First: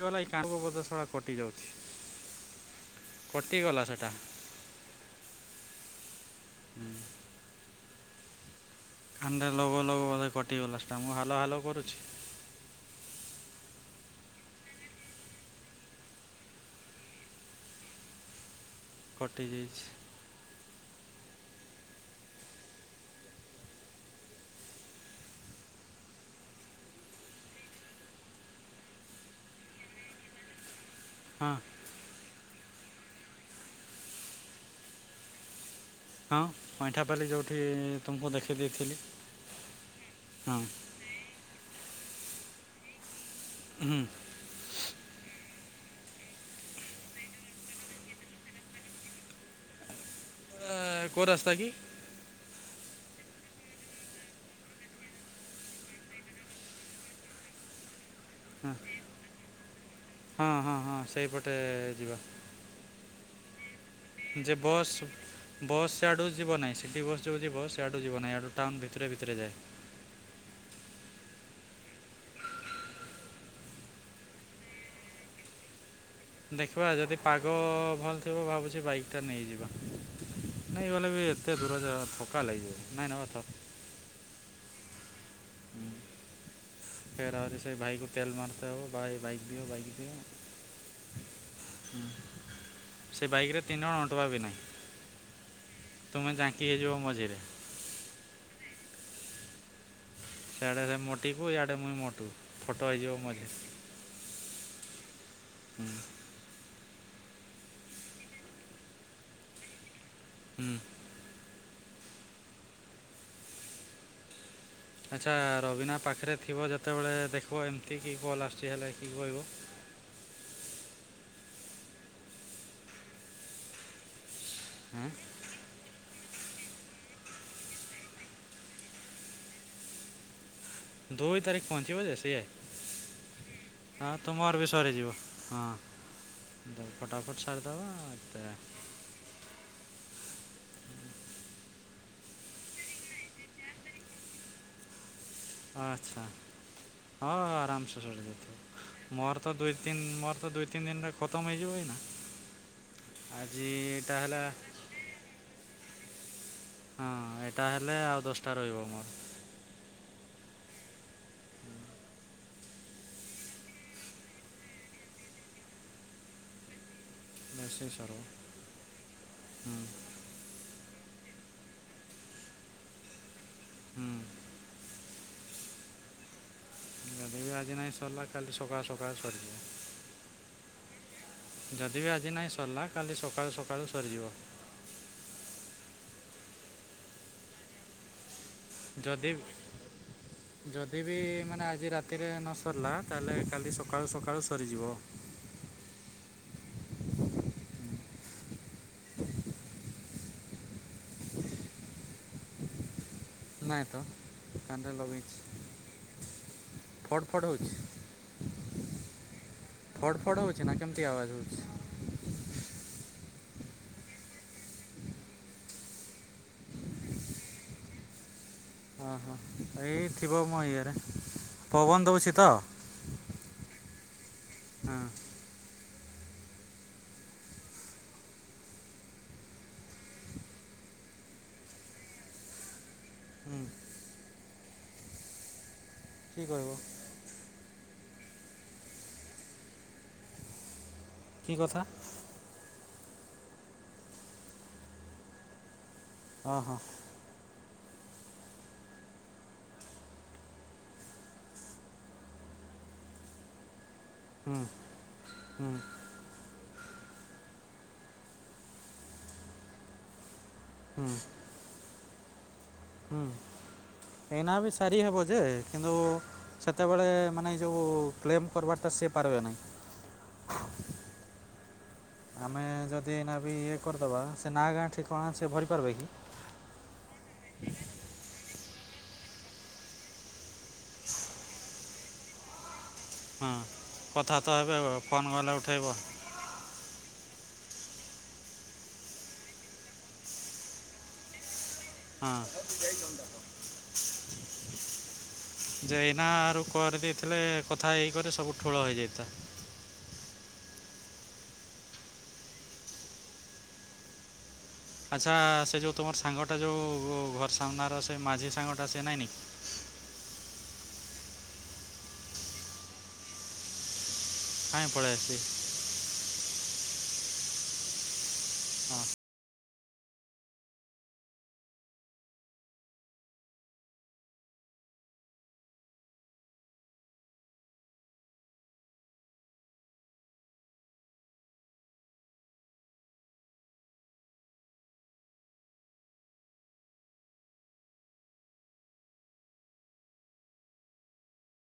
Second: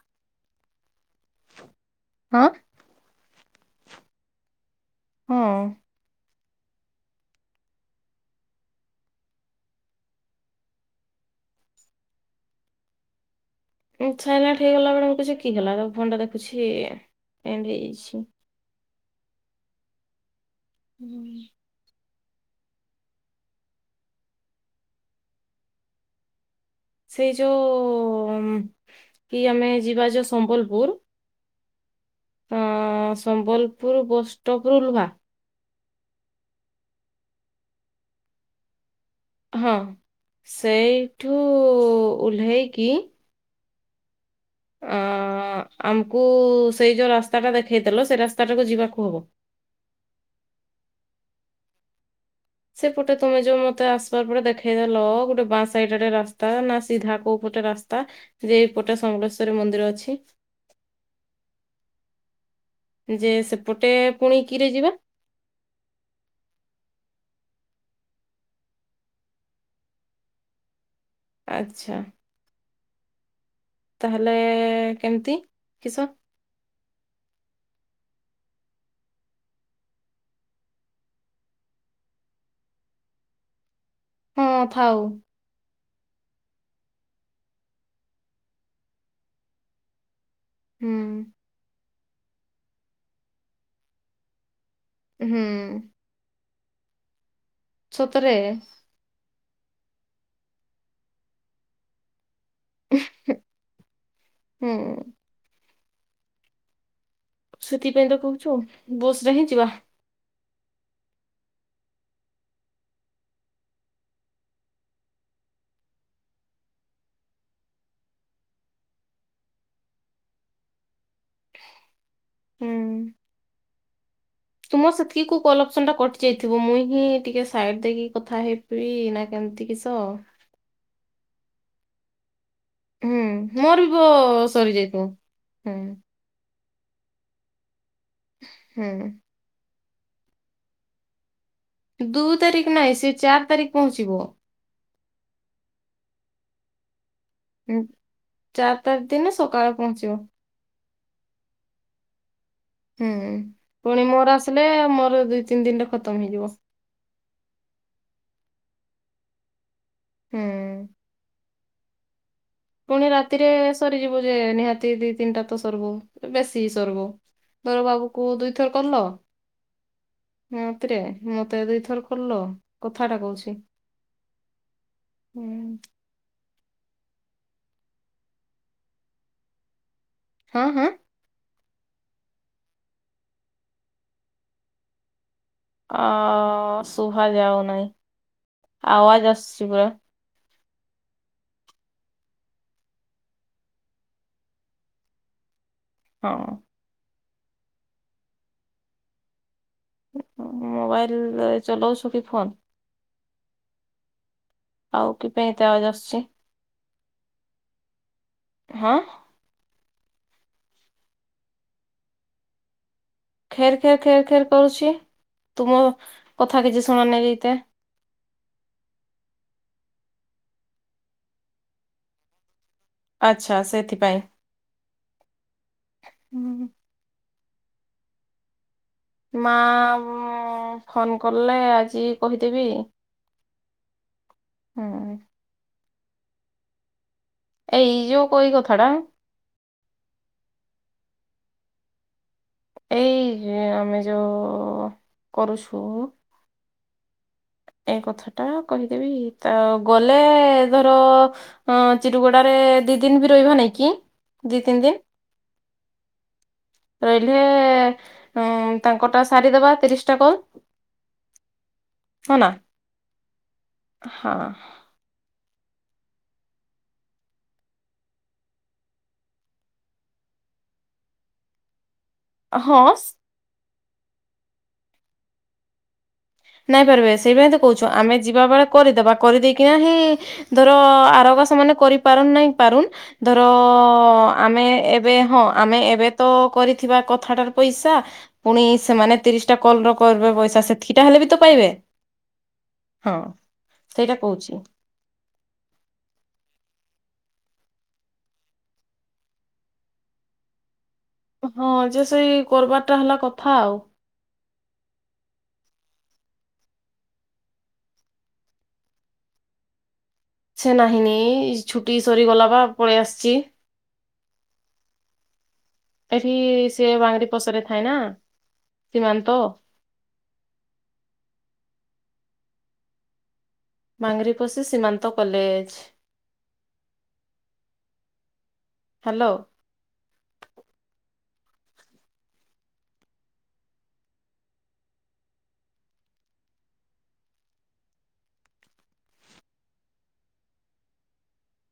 କାଟିବା ଲାଗି [unintelligible] ଶଳା କଟି ଯାଉ ହଁ। କଟିଗଲା ସେଟା। ହଁ। ଆଣ୍ଡେ ଲଗଉ ଲଗଉ ବୋଧେ କଟିଗଲା ସେଟା ମୁଁ ହାଲୋ ହାଲେ କରୁଛି। ଏଁ ସାଇଲେଣ୍ଟ୍ ହେଇଗଲା ବେଳେ ମୁ କିଛି କି ହେଲା ଫୋନ୍ ଟା ଦେଖୁଛି ଏଣ୍ଡି ହେଇଯାଇଛି। କଟିଯାଇଛି। ହୁଁ। ସେଇ ଯୋଉ କି ଆମେ ଯିବା ଯୋଉ ସମ୍ବଲପୁର। ହଁ। ଅଁ ସମ୍ବଲପୁର ବସ୍ ଷ୍ଟପ୍ ରୁ ଉଲୁହା। ହଁ ଅଇଁଠାପାଲି ଯୋଉଠି ତୁମକୁ ଦେଖେଇ ଦେଇଥିଲି। ହଁ ହଁ ସେଇଠୁ ଓଲ୍ହେଇକି। ହୁଁ। ଅ ଆମ୍ କୁ ସେଇ ଯୋଉ ରାସ୍ତାଟା ଦେଖେଇଥେଲ ସେ ରାସ୍ତାଟାକୁ ଯିବାକୁ ହବ। ଆ କୋଉ ରାସ୍ତା କି? ସେପଟେ ତମେ ଯୋଉ ମତେ ଆସବାବେଳେ ଦେଖେଇଦେଲ ଗୋଟେ ବାଁ ସାଇଡ୍ ରେ ରାସ୍ତା ନା ସିଧା କୋଉ ପଟେ ରା ସ୍ତା ଯେ ହଁ ଏଇପଟେ ସମଲେଶ୍ୱରୀ ମନ୍ଦିର ଅଛି। ହଁ ହଁ ହଁ ସେଇପଟେ ଯିବା ଯେ ସେ। ଯେ ବସ୍। ବସ୍ ସେଆଡ଼ୁ ଯିବ ନାହିଁ, ସିଟି ବସ୍ ଯୋଉ ଯିବ ସେଆଡୁ ଯିବ ନାହିଁ। ଆଡ଼ୁ ଟାଉନ୍ ଭିତରେ ଭିତରେ ଯାଏ। ଆଚ୍ଛା। ତାହେଲେ କେମିତି କିସ? ଦେଖିବା ଯଦି ପାଗ ଭଲ୍ ଥିବ ଭାବୁଚି ବାଇକ୍ ଟା ନେଇଯିବା। ନାଇଁ ଭଲେ ବି ଏତେ ଦୂର ଜାଗା ଥକା ଲାଗିବ, ନାଇଁ ନବା ଥାଉ। ହଁ, ଥାଉ। ଫେରେ ଆଉରି ସେ ଭାଇକୁ ତେଲ ମାରତା ହଉ। ଭାଇ ବାଇକ୍ ଦିଅ, ବାଇକ୍ ଦିଅ। ହୁଁ। ହୁଁ, ସେ ବାଇକ୍ ରେ ତିନି ଜଣ ଅଣ୍ଟବା ବି ନାହିଁ। ହୁଁ। ତୁମେ ଯାଙ୍କି ହେଇଯିବ ମଝିରେ। ସତରେ? ସେଇଆଡ଼େ ସେ ମୋଟିକୁ ଇଆଡ଼େ ମୁଇଁ ମୋଟୁ ଫଟୋ ହେଇଯିବ ମଝିରେ। ହୁଁ। ହୁଁ ସେଥିପାଇଁ ତ କହୁଛୁ ବସ୍ ରେ ହିଁ ଯିବା। ହୁଁ। ଆଚ୍ଛା, ରବିନା ପାଖରେ ଥିବ ଯେତେବେଳେ ଦେଖିବ ଏମିତି କି କଲ୍ ଆସୁଚି ହେଲେ କି କହିବ? ହୁଁ। ତୁମ ହଁ ସେତିକି କୁ। କଲଅପସନ୍ ଟା କଟି ଯାଇଥିବ, ମୁଁ ହିଁ ଟିକେ ସାଇଟ ଦେଇକି କଥା ହେଇବି ନା କେମତି କିସ? ଦୁଇ ତାରିଖ ପହଞ୍ଚିବ ଯେ ସେ। ହୁଁ ମୋର ବି ବ ହ ତୁମର ବି ସରିଯାଇଥିବ ସରିଯିବ। ହୁଁ ହଁ। ଫଟାଫଟ ସାରିଦବା। ହୁଁ। ଦୁଇ ତାରିଖ ନାହିଁ ସେ ଚାରି ତାରିଖ ପହଞ୍ଚିବ। ଆଛା। ହଁ, ହୁଁ, ଆରାମସେ ଚାରି ତାରିଖ ସରିଯାଇଥିବ ଦିନ ମୋର ତ ସକାଳେ ଦୁଇ ତିନ୍ ପହଞ୍ଚିବ ମୋର ତ ଦୁଇ ତିନି ଦିନରେ। ଖତମ ହଇଜିବ ଆ ନା। ହୁଁ, ପୁଣି ମୋର ଆସିଲେ ମୋର ଦିଇ ତିନି ଦିନିରେ ଖତମ ହେଇଯିବ। ହଁ, ଏଟା ହେଲେ ଆଉ ଦଶଟା ରହିବ ମୋର। ହୁଁ। ପୁଣି ରାତିରେ ସରିଯିବ ଯେ ନିହାତି ଦି, ତିନିଟା ତ ସରବୋ କି ବେଶୀ ସରବୋ। ବର ମେସିନ୍ ବାବୁ ସରିବ କୁ ଦୁଇଥର କଲ। ହୁଁ ହତିରେ ମତେ ଦୁଇଥର କଲ କଥାଟା କହୁଚି। ହୁଁ ହୁଁ। ଗାଡ଼ି ବି ଆଜି ନାହିଁ ସରିଲା କାଲି ସକାଳୁ ସକାଳୁ ସରିଯିବ। ହଁ, ହଁ। ଯଦି ବି ଆଜି ନାଇଁ ସରିଲା କାଲି ସକାଳୁ ସକାଳୁ ସରିଯିବ। ଅ ସୁଭା ଯାଉ ନାହିଁ। ଯଦି। ଯଦି ବି ମାନେ ଆଜି ରାତିରେ ନ ସରିଲା ତାହାଲେ କାଲି ସକାଳୁ ସକାଳୁ ସରିଯିବ। ହଁ। ମୋବାଇଲ ଚଲଉଛୁ କି ଫୋନ? ନାଇଁ ତ କାନରେ ଆଉ କି ପାଇଁ ଲଗେଇଚି। ଏତେ ଆୱାଜ ଆସୁଛି ଫଡ୍ ଫଡ୍ ହୋଉଛି। ହଁ। ଫଡ୍ ଫଡ୍ ହୋଉଚି ନା କେମିତି ଆବାଜ ହୋଉଚି? ଖେର ଖେର ଖେର ଖେର କରୁଛି। ତୁମ କଥା କିଛି ଶୁଣନାଇଁତେ। ଓହୋ ଏଇ ଥିବ ମୋ ଇଏରେ ପବନ ଦୋଉଛି ତ। ଆଚ୍ଛା ସେଥିପାଇଁ। ହଁ। ହୁଁ ହୁଁ। ମା ମା ଫୋନ୍ କଲେ ଆଜି କହିଦେବି। ହୁଁ ହୁଁ। କିଏ କହିବ? ଏଇ ଯୋଉ କଇ କଥାଟା। କି କଥା? ଏଇ ଆମେ ଯୋଉ କରୁଛୁ। ହଁ ହଁ। ଏଇ କଥାଟା କହିଦେବି ତ ଗଲେ ଧର ହଁ ଚିରୁଗୁଡାରେ ଦି ଦିନି ବି ରହିବ ନାଇଁ କି? ହୁଁ ଦି ତିନି ଦିନ ହୁଁ। ରହିଲେ ଉଁ ତାଙ୍କ ଟା ସାରିଦବା ତିରିଶଟା କଲ୍। ହୁଁ। ହଁ ନା। ହୁଁ ହଁ ଏଇନା ବି ସାରି ହେବ ଯେ କିନ୍ତୁ ସେତେବେଳେ ମାନେ ଏ ଯୋଉ କ୍ଲେମ୍ କର୍ ବାଟା ସେ ପାରିବେ ନାହିଁ। ଆମେ ହଁ ଯଦି ଏଇନା ବି ଇଏ କରିଦବା। ସେ ନାଁ ଗାଁ ଠିକଣା ସେ ଭରିପାରିବେ କି? ନାଇଁ ପାରିବେ ସେଇ ପାଇଁ ତ କୋହୁଛୁ। ଆମେ ଯିବା ବେଳେ କରିଦବା କରିଦେଇକିନା ହିଁ ଧର ଆରୋଗା ସେମାନେ କରିପାରନ୍ ନାଇଁ ପାରୁନ [unintelligible] ଧର ହଁ କଥା ତ ଆମେ ହେବେ ଏବେ ଫୋନ୍ ହଁ ଗଲେ ଆମେ ଉଠେଇବ ଏବେ ତ କରିଥିବା କଥାଟାର ପଇସା ପୁଣି ସେମାନେ ତିରିଶଟା କଲ୍ ର କରିବେ ପଇସା ସେଥି କିଟା ହେଲେ ବି ତ ପାଇବେ। ହଁ। ହଁ ସେଇଟା କୋହୁଛି। ଯେ ଏଇନା ଆରୁ କରିଦେଇଥିଲେ କଥା ହେଇକରି ସବୁ ଠୁଳ ହେଇଯାଇଥା। ହଁ ଯେ ସେଇ କର୍ ବାରଟା ହେଲା କଥା ଆଉ। ଆଚ୍ଛା ସେ ଯୋଉ ତୁମର ସାଙ୍ଗଟା ଯୋଉ ଘର ସାମ୍ନାର ସେ ମାଝି ସାଙ୍ଗଟା ସେ ନାଇଁ ନି। ସେ ନାହିଁନି ଛୁଟି ସରିଗଲା ବା ପଳେଇ ଆସିଚି। କାଇଁ ପଳେଇ ଆସିଚି? ଏଠି ସେ ବାଙ୍ଗିରି ପଶିରେ ଥାଏ ନା ସୀମାନ୍ତ। ବାଙ୍ଗରିପଷି ସୀମାନ୍ତ କଲେଜ। ହାଲୋ।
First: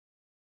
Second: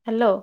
ହାଲୋ।